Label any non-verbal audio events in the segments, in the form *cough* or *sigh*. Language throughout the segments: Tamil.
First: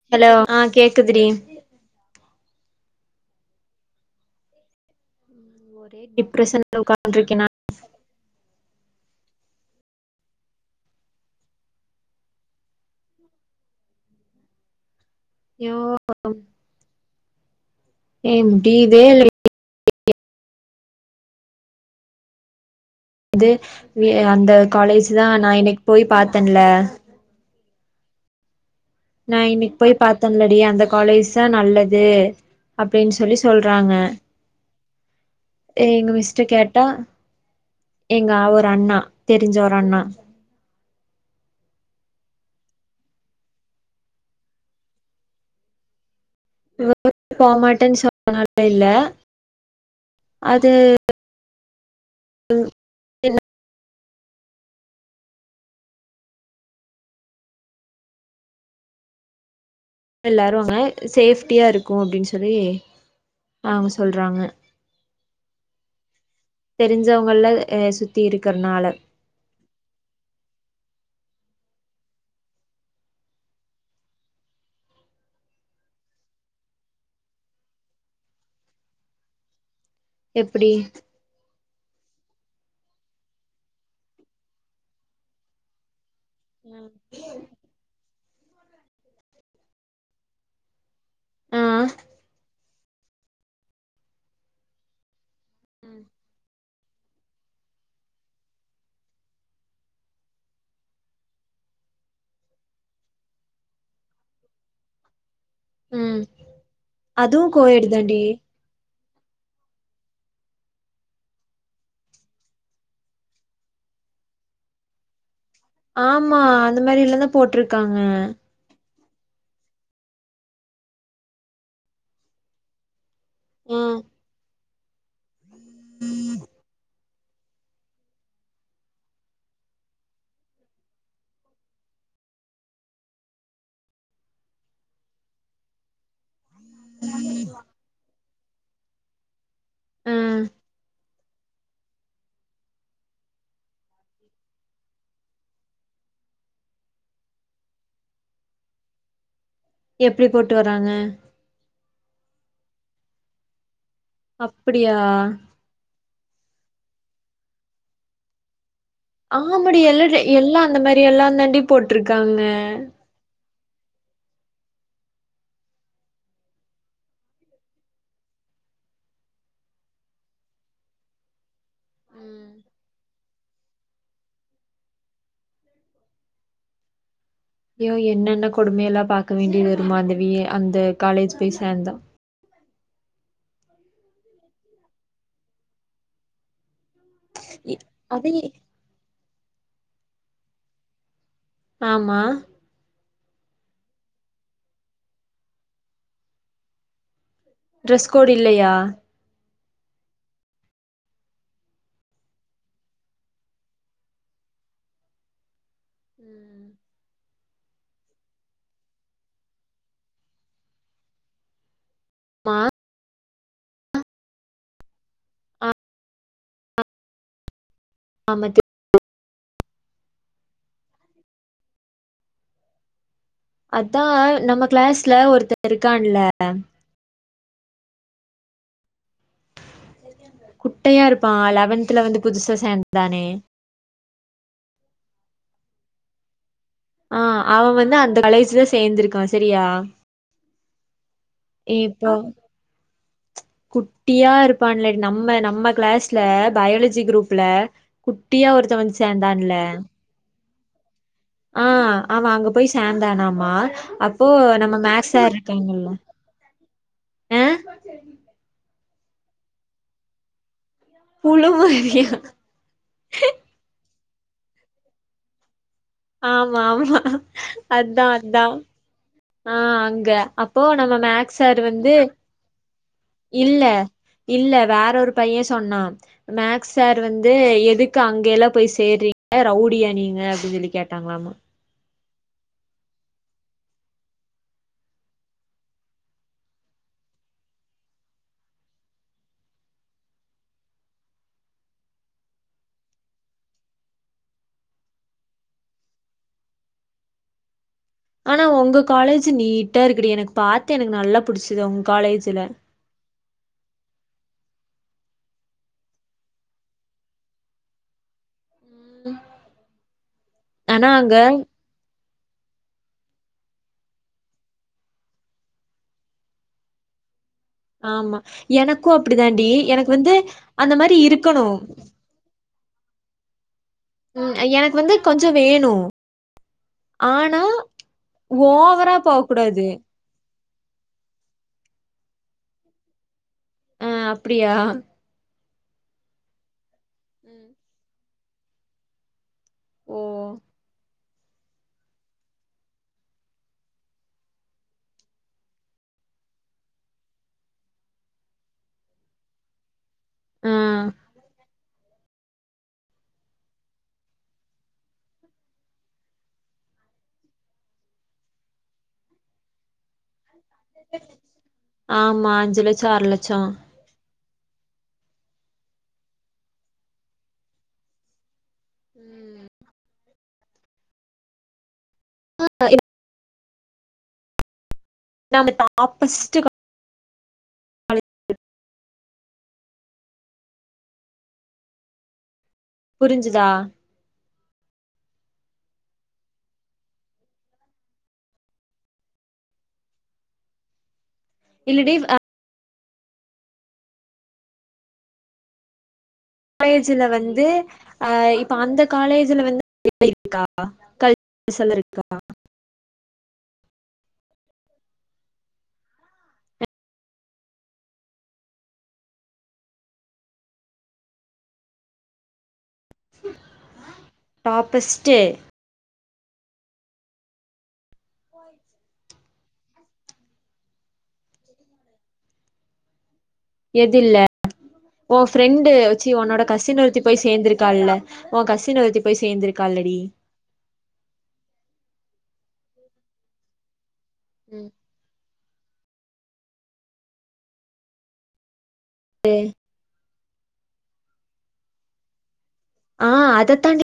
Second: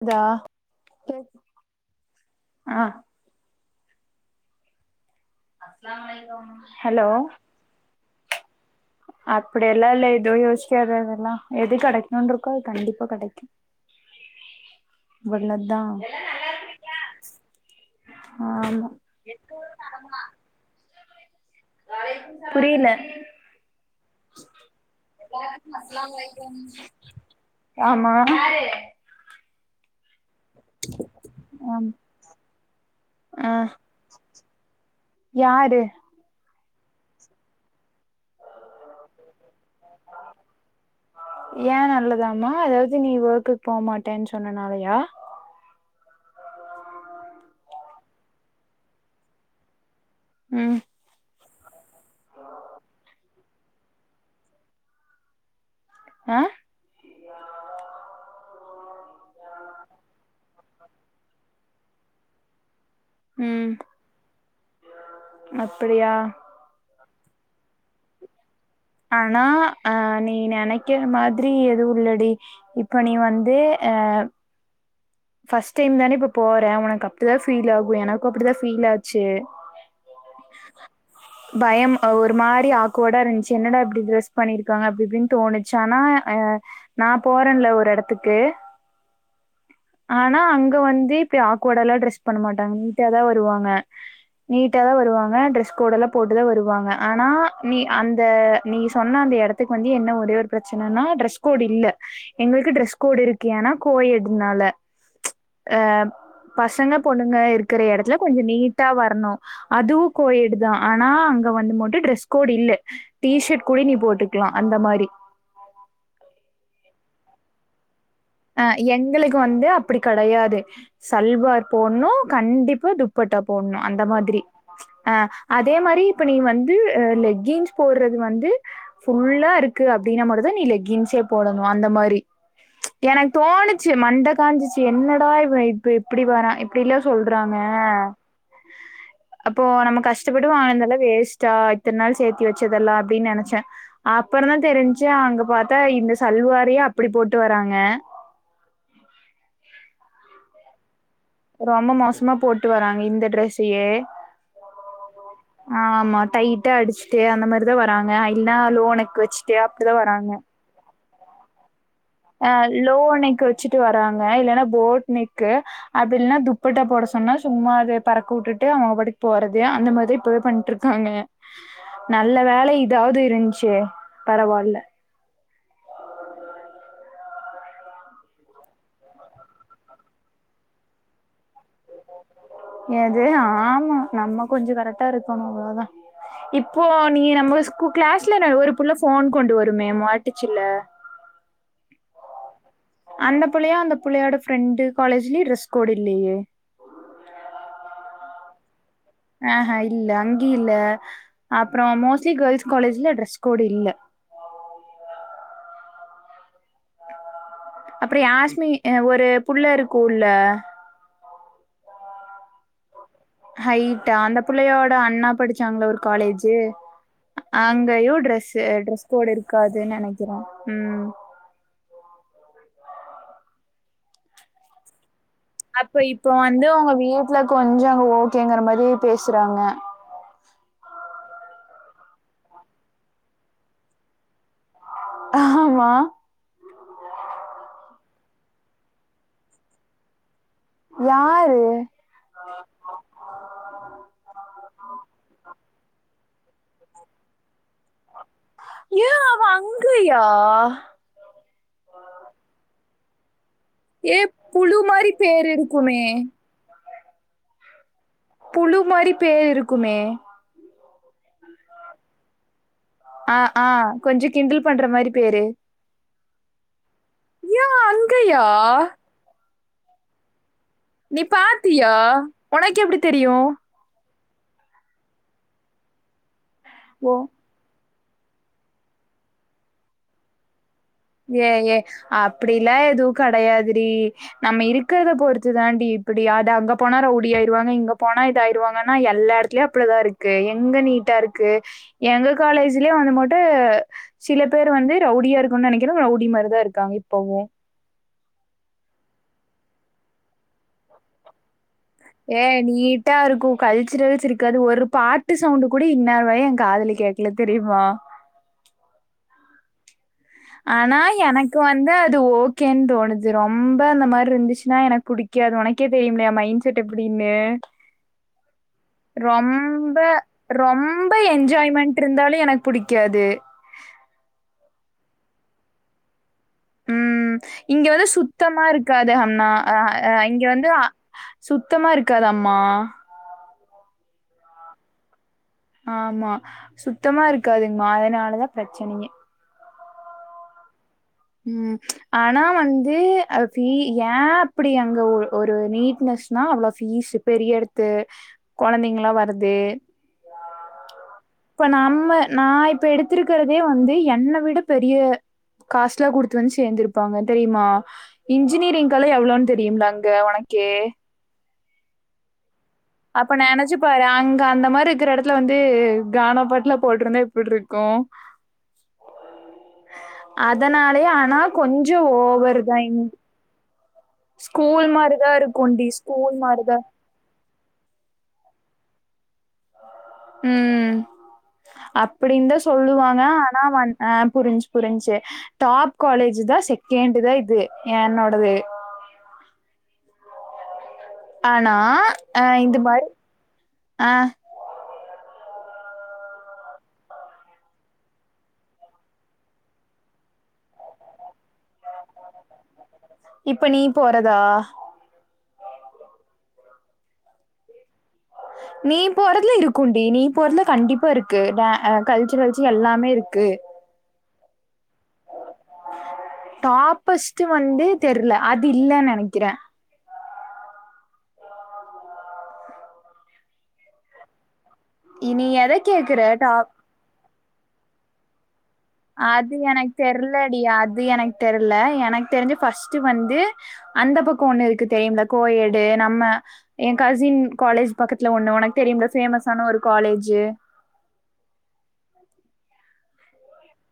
அதா ஹலோ ஆ கேக்குதுடி ஆஹ் ஒரே டிப்ரஷன்ல ஹலோ உ்கார்துகேன அப்படி எல்லாம் இல் எதோ அப்படிலாம் இல்ல யோசிக்காத அதெல்லாம் எது கிடைக்கணும்னு இருக்கோ அது கண்டிப்பா கிடைக்கும் *inaudible* அவ்வள ஐயோ தா ஏம் *unintelligible* புரில இது அந்த காலேஜ் தான் நான் இனிக்கு போய் பாாரத்தேன்ல ஆமா நான் இன்னைக்கு போய் பாத்தேன்லடி அந்த காலேஜ் தான் ஆம் நல்லது அப்படின்னு சொல்லி ஆ சொல்றாங்க யாரு எங்க மிஸ்ட்ட கேட்டா எங்க அவரு அண்ணா தெரிஞ்ச ஒரு அண்ணா ஏன் நல்லதாமா அதாவது நீ ஒர்க்குக்கு போமாட்டேன்னு சொன்னனாலயா இ போமாட்டேன்னு சொன்னால இல்ல அது ம் ம் என்ன ஆஹ எல்லாரு அங்க சேஃப்டியா இருக்கும் அப்படின்னு சொல்லி உம் அவங்க சொல்றாங்க அப்படியா தெரிஞ்சவங்களல சுத்தி இருக்கறனால ஆனா அஹ் நீ நினைக்கிற மாதிரி எது இள்ளடி இப்ப நீ வந்து அஹ் ஃபர்ஸ்ட் டைம் தானே இப்ப போற உனக்கு அப்படிதான் ஃபீல் ஆகும் எனக்கும் அப்படிதான் ஃபீல் ஆச்சு எப்டி *inaudible* பயம் ஒரு மாரி ஆக்குவோடா இருச்சு என்னடா எப்படி ட்ரெஸ் பண்ணியிருக்காங்க அப்படி இப்படின்னு தோணுச்சு ஆனா அ நான் போரன்ல ஒரு எடத்துக்கு ஆனா அங்க வந்து இப்படி ஆ ஆக்வாட லா டிரரெஸ் பண்ண மாட் தங்கதா வருவாங்க வாங்க ஆனா நீ அந்த நீ சொன்ன அந்த இடத்துக்கு வந்து என்ன ஒரே ஒரு பிரச்சனைன்னா டிரெஸ் கோட் இல்ல எங்களுக்கு டிரெஸ் கோடு இருக்கு ஏன்னா கோய எடுனால அஹ ம் பசங்க பொண்ணுங்க அதுவு இருக்கிற கோயேடு இடத்துல தாண்டி கொஞ்சம் நீட் நீட்டா வரணும் அதுவும் கோயெடு தான் ஆனா அங்க வந்து மட்டும் ட்ரெஸ் கோடு் இல்ல டீஷர்ட் குடா நீ போட்டுக்கலாம் அந்த மாதிரி ஆமா அந்த மாதிரி இல்லதான் போட்ருக்காங்க அஹ் எங்களுக்கு வந்து அப்படி கேடையாது சல்வார் போடனும் கண்டிப்பா து துபட்ட போடணும் ம் அந்த மாதிரி ஆஹ் அதே மாரி இப்ப நீ வந்து அ லெக்கின்ஸ் போடுறது வந்து ஃபுல்லா இருக்கு அப்டின்னா மட்டு தா நீ லெக்கின்சே போடணு அந்த மாரி எனக்கு தோணுச்சு மண்ட காஞ்சிச்சு என்னடா இவ இப் ப இப்டி வரா இப்டிலா சொல்றாங்க அப்போ நம்ம ஆ கஷ்டப்பட்டு வாங்குனதெல்லா வேஸ்ட்டா இத்தன் நாள் சேத்தி வச்சதெல்லா அப்டி நெனச்சே அப்புற தா தெரிஞ்சு அங்க பாத்தா இந்த சல்வாரையே அப்டி போட்டு வராங்க எப்டி போட்டு வராங்க ரொம்ப மோசமா போட்டு வராங்க இந்த டிரெஸ்ஸையே அப்டியா ஆ ஆமா டைட்டா அடிச்ட்டு அந்த மாரிதா வராங்க அ இல்ன்னா லோ நெ ஆமாடி எல்லா ட எல்லா அந்த மாரி எல்லா தாண்டி போட்ருக்காங் ஆ லோ நெக்கு வெச்சுட்டு வராங்க இல்லன்னா போட் நெக்கு அது இல்னா துப்பட்டா போட சொன்னா சும்மாவே பறக்க வுட்டுட்டு அவங்க பட்டுக்கு போறது அந்த மாதிரி இப்போவே பண்ணிட்டு இருப் காங்க நல்ல வேல இதாவது இருந்ச்சே பரவாயில்ல ஐயோ என்னென்ன கொடுமையெல்லா பாக்க வேண்டி வருமா அந்த வி அந்த காலேஜ் போய் சேந்தா எது ஆமா நம்ம கொஞ்ச கரெக்டா இருக்கணு அவ்ளோதா இப்போ நீ நம்ம ஸ்கு அது கிளாஸ்ல ந ஒரு புள்ள ஃபோன் கொண்டு வருமே மாட்டுச்சுல்ல ஆமா அந்த பிள்ளையா அந்த பிள்ளையோட ஃப்ரெண்டு் காலேஜ்லயு ட்ரெஸ் கோட் இல்லையே டிரெஸ் கோட் இல்லையா ஆஹா இல்ல அங்கயு இல்ல அப்புறோ மோஸ்ட்லி கேல்ஸ் காலேஜ்ல ட்ரெஸ் கோட் இல்ல ம் அப்புற யாஸ்மி அ ஒரு புள்ளி இருக்குல மா ஹைட்டா அந்த புள்ளையோட அண்ணா படிச்சாங்கள ஒரு காலேஜு அங்கயு ஆமா ட்ரெஸு அ ட்ரெ கோட் இருக்காது நெனைக்கிறே ம் அதா நம்ம கிளாஸ்ல ஒருத்த அப்ப இருக்கான்ல இப்ப வந்து எங்க வீட்ல கொஞ்சோ ஓகேங்கற மாரி பேசுறாங்க குட்டையா இருப்பா லெவன்துல வந்து புதுசா சேந்தானே ஆமா ஆ அவ வந்து அந்த கலேஜ்ல சேந்திருக்கா செரியா யா ரு குட்டியா இருப்பான்ல நம்ம நம்ம கிளாஸ்ல பயாலஜி குரூப்ல குட்டியா ஒரு ஏ அவ அங்கயா ஆ அவ அங்க போய் சேந்தானாமா ஏ அப்போ புழு நம்ம மாரி மேக் சார் பேர் இருக்காங்கல்ல இருக்குமே ஆ புழு மாரி பே இருக்குமே புலுவு ஆ ஆ கொஞ்ச கிண்டல் பண்ற மாரி பேரு ஆமா ஆமா ஏன் அதா அதா அங்கயா ஆ அங்க அப்போ நம்ம மேக் சார் வந்து ஒனக் எப்டி தெரியு இல்ல இல்ல வேற ஒரு பைய சொன்னா மேக்ஸ் சார் ஓ வந்து எது க்கு அங்க எல்லா போய் சேர்றீங்க ரவுடியா நீங்க அப்டி சொல்லி கேட்டாங்களா ஏ ஏ அப்டிலா எதுவு கெடயாதுடி நம்ம இருக்கிறத பொறுத்து தாண்டி இப்டி அது அங்க போனா ரவுடி ஆயிருவாங்க இங்க போனா இத ஆயிருவாங்கன்னா எல்லார் லியு அப்படிதா இருக்கு எங்க நீட்டா இருக்கு எங்க காலேஜ்லயு வந்துமுட்டு சில பேர் வந்து ரவுடியா இருக்குனு நினெனக்கிற ரவுடி மாரிதா இருக்காங்க இப்பவு ஆனா உங்க காலேஜ் நீட்டா இருக்குடி எனக்கு பாாரத்து எனக்கு நல்லா புிடிச்சது ஒங்க ஏ நீ இருக்கும் கல்ச்சரல்ஸ் இருக்காது ஒரு பாட்டு சவுண்ட் கூட இன்னரு வாய என் காதல கேடக்கல தெரியுமா உம் ஆனா எனக்கு இப்ப வந்து அது ஓகேன்னு தோணுது ரொம்ப அந்த மாதிரி இருந்துச்சுன்னா எனக்கு புடிக்காது உனக்கே தெரியும்லா எமைண்ட் சட எப்படின்னு ஆமா எனக்கு அப்டிதான்டி எனக்கு ரொம்ப வந்து அந்த மாரி ரொம்ப இருக்கணு என்ஜாய்மெண்ட் இருந்தாலும் பிடிக்காது ம் எனக்கு வந்து கொஞ்ச வேணு ம் ஆனா இங்க வந்து சுத்தமா ஓவரா இருக்காது அம்னா போகூடாது அ இங்க வந்து சுத்தமா இருக்காதம்மா அ அப்டியா ஆமா சுத்தமா இருக்காதுங்கமா அதுனாலதா பிரச்சனயே ஓ ம் ஆனா வந்து ஏன் அப்டி அங்க ஒரு நீட்னஸ் நா அவ்ளோ பீஸ் பெரிய எடத்து கொழந்தைங்கலா வருது ஆ இப்ப நம்ம நா இப்ப எடுத்திருக்கிறதே வந்து என்ன விட பெரிய காஸ்ட்லா குடுத்து வந்து சேந்திருப்பாங்க தெரியுமா இன்ஜினீரிங்க்கலா எவ்ளோன்னு தெரியும்ல அங்க உனக்கே ஆமா அஞ்சுல அப்ப நா என்ன ஜிப் பாரு அங்க அந்த மாரி இருக்குற எடத்துல வந்து கானா பாட்டுலா போட்ருந்தா எப்ட்ருக்கு ம் அதனாலே ஆனா கொஞ்ச ஓவரு தா இ ஸ்கூல் மாரிதா நம்ம இருக்குண்டி ஸ்கூல் டாப்பஸ்ட் மாரிதா *inaudible* ம் அப்டின்தா சொல்லுவாங்க புரிஞ்சுதா ஆனா வ ஆ புருன்ஞ்சு புருன்ஞ்சு டாப் காலேஜ் தா செகண்ட் தா இது என்னோடது ஆனா இல்லடி அ இந்த மாரி ஆ காலேஜ்ல வந்து அ இப்ப அந்த காலேஜ்ல வந்து *unintelligible* இருக்கா கல் *unintelligible* இருக்கா இப்ப நீ போறதா நீ போறதுல இருக்குண்டி நீ போறதுல கண்டிப்பா இருக்கு ட கல்ச்சுரசு எல்லாமே இருக்கு டாப்பஸ்ட் டாப்பஸ்ட் வந்து தெர்ல அது இல்ல நெனைக்கிற எது இல்ல ஒ நீ ஃப்ரெண்டு எத சீ கேக்குற உன்னோட டா கசின் ஒருத்தி போய் சேரந்திருக்காள்ல ஒ கசின் ஒருத்தி போய் அது எனனக்கு சேந்திருக்கால்லடி தெர் இல்லடி அது எனக்கு தெரில எனக்கு தெரிஞ்சு பஸ்ட்ட் வந்து அந்த பக்க ஒண்ணு ம் இருக்கு தெரியும்ல கோயேடு நம்ம எஏ கசின் காலேஜ் பக்கத்துல ஒண்ணு உனக்கு தெரியும்ல பேமஸான ஒரு காலேஜு ஆ அதத்தாண்டி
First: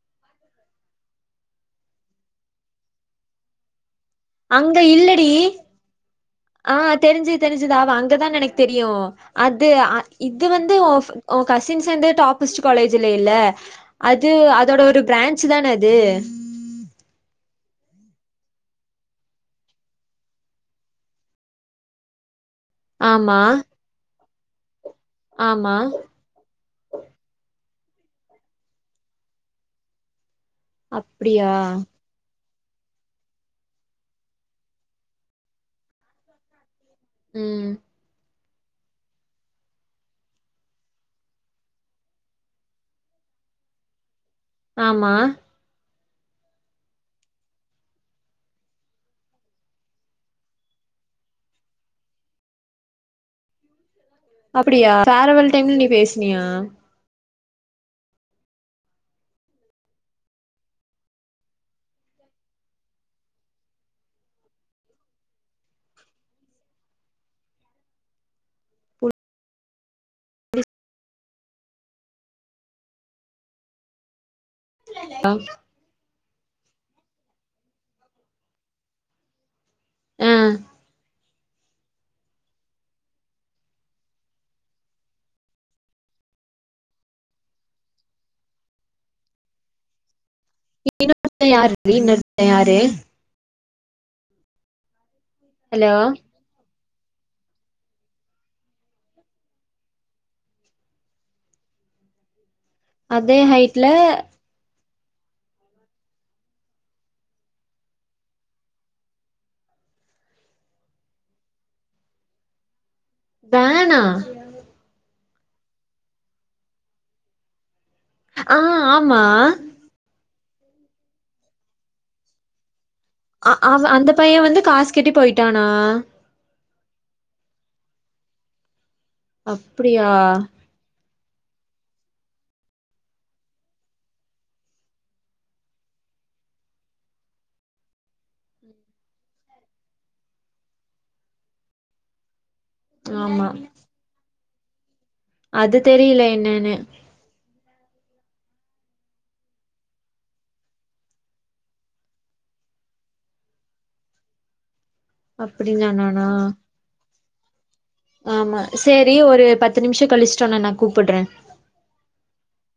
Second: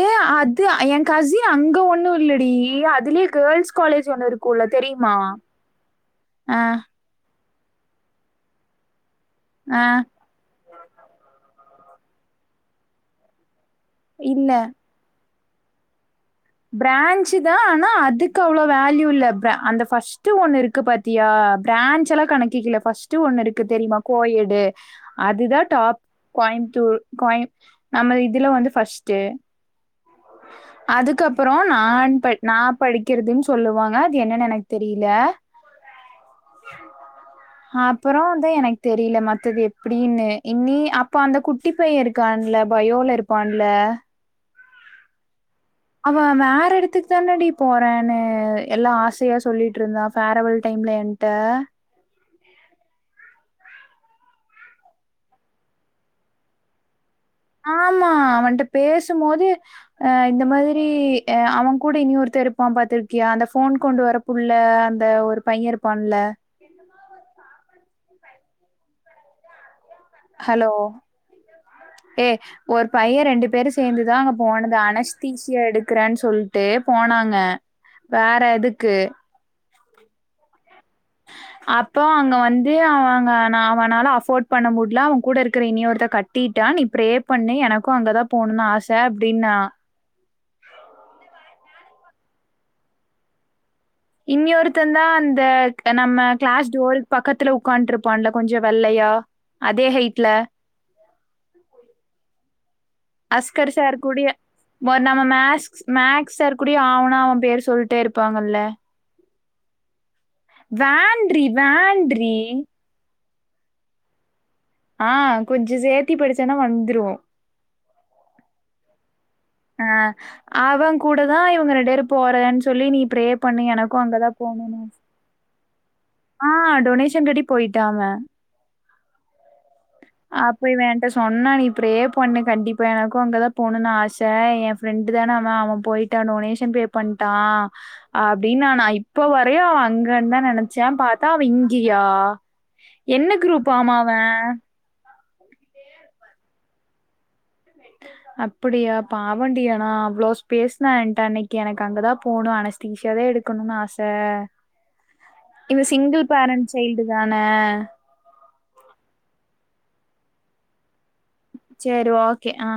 ஏ அது என் கசின் அங்க ஒண்ணு இல்லடி அதுலயே கேர்ள்ஸ் காலேஜ் ஒண்ணு இரு அங்க இல்லடி ஆ தெரிஞ்சு தெரிஞ்சுதாவ அங்கதான் எனக்கு தெரியும் அது ஆ இது வந்து உன் கசின்ஸ் வந்து டாபிஸ்ட் காலேஜ் இல்லேல அது இல்ல அதோட ஒரு ப்ரான்ச் தான அது ப்ரான்ஞ்சு தா ஆனா அதுக்கு அவ்ளோ வேல்யூ இல்ல அந்த பஸ்ட் ஒண்ணு இருக்கு பாத் தியா ப்ரான்சல்லா கணக்கிக்கில்ல ஃபஸ்ட் ஆமா ஒண்ணு இருக்கு தெரியுமா கோயெடு அதுதா ஆமா டாப் கோயம்த்தூர் கோய நம இதுல வந்து ஃபர்ஸ்ட்டு அதுக்கப்புற அப்டியா நான் ப நா படிக்கிறதுன் சொல்லுவாங்க அது என்னன்னு எனக்கு தெரியல ம் அப்புற தா எனக்கு தெரியல மத்தது எப்டினு இனி அப்போ அந்த குட்டி பைய இருக்கான்ல பயோல இரு பான்ல ஆமா அவ வேற எடத்துக்கு தானாடி போறனு எல்லா ஆசையா சொல்லிட்டு இருந்தா ஃபேரவல் டைம்ல என் ட அப்படியா ஃபேரவல் டைம்ல நீ பேசுனியா ஆமா அவன்ட்ட பேசும்போது அ இந்த மாதிரி அவங்கூட இனி ஒருத்த இருப்பா பாத்திருக்கியா அந்த ஃபோன் கொண்டு வர புள்ள அந்த ஒரு பைய இருபான்ல ஆமாருப்பா ஹலோ ஏ ஒரு பைய ரெண்டு பேரு சேந்துதா அங் போனது அனஸ்தீசியா எடுக்குறேன் சொல்ட்டு போனாங்க வேற எதுக்கு ஆ அப்போ அங்க வந்து அவங்க அவனால அஃபோர்ட் பண்ண முடில அவ கூட இருக்கிற இனி ஒருத்த கட் டீட்டா நீ பிரே பண்ணு எனக்கு அங்கதா போணுனு ஆச அப்டின்னா இன்னொருத்த யாருடி இன்னொருத்த யாரு இன்னியொருத்த தா அந்த ஹலோ நம்ம கிளாஸ் டோர்க்கு பக்கத்துல ஒக்கான்ட்டு இருப்பான்ல கொஞ்ச வெள்ளையா அதே ஹைட்ல அதே அஸ்கர் ஹைட்ல சார் கூடிய ஒரு நம்ம மேக்ஸ் மேக்ஸ் சார் கூடிய ஆ வுனா அவ பேர் சொல்ட்டே இருப்பாங்கல்ல வேன்றி வேன்றி வேணா ஆ கொஞ்ச சேத்தி படிச்சன்னா வந்ரு ஆ ஆமா ஆ அவங்கூடதா இவங்க ரெண்டு பேரு போறேன் சொல்லி நீ ப்ரே அ பண்ணு அவ எனக்கும் அந்த அங்கதா பைய வந்து போணும்னு. காஸ் கட்டி போயிட்டானா ஆ டொனேஷன் கட்டி போயிட்டா அவ அப்டியா இப்ப இவ என்ட சொன்னா நீ ப்ரெ பண்ணு கண்டிப்பா எனக்கு அங்கதா போணுனு ஆச எ ஃப்ரெண்டு தான அவ அவ போயிட்டா டொனேஷன் பே பண்ட்டா அப்டின்னா நா இப்ப வரையு அவ அங்கன்தா நினைச்சேன் பாத்தா அவ இங்கயா என்ன குரூப் ஆமா அவ அது தெரியல என்னன்னு அப்படியா பாவண்டி ஆனா அவ்ளோஸ் பேசுனா என்ட அன்னைக்கு எனக்கு அங்கதா போணு அனஸ் தீசியாவே எடுக்கணுனு ஆச இவ அப்டின்னு சிங்கிள் சொன்னானா பேரண்ட் சைல்டு தான ஆமா செரி ஒரு பத்து நிமிஷோ கழிச்சிட்டு உன்ன நா கூப்புடுற செரி ஓகே ஆ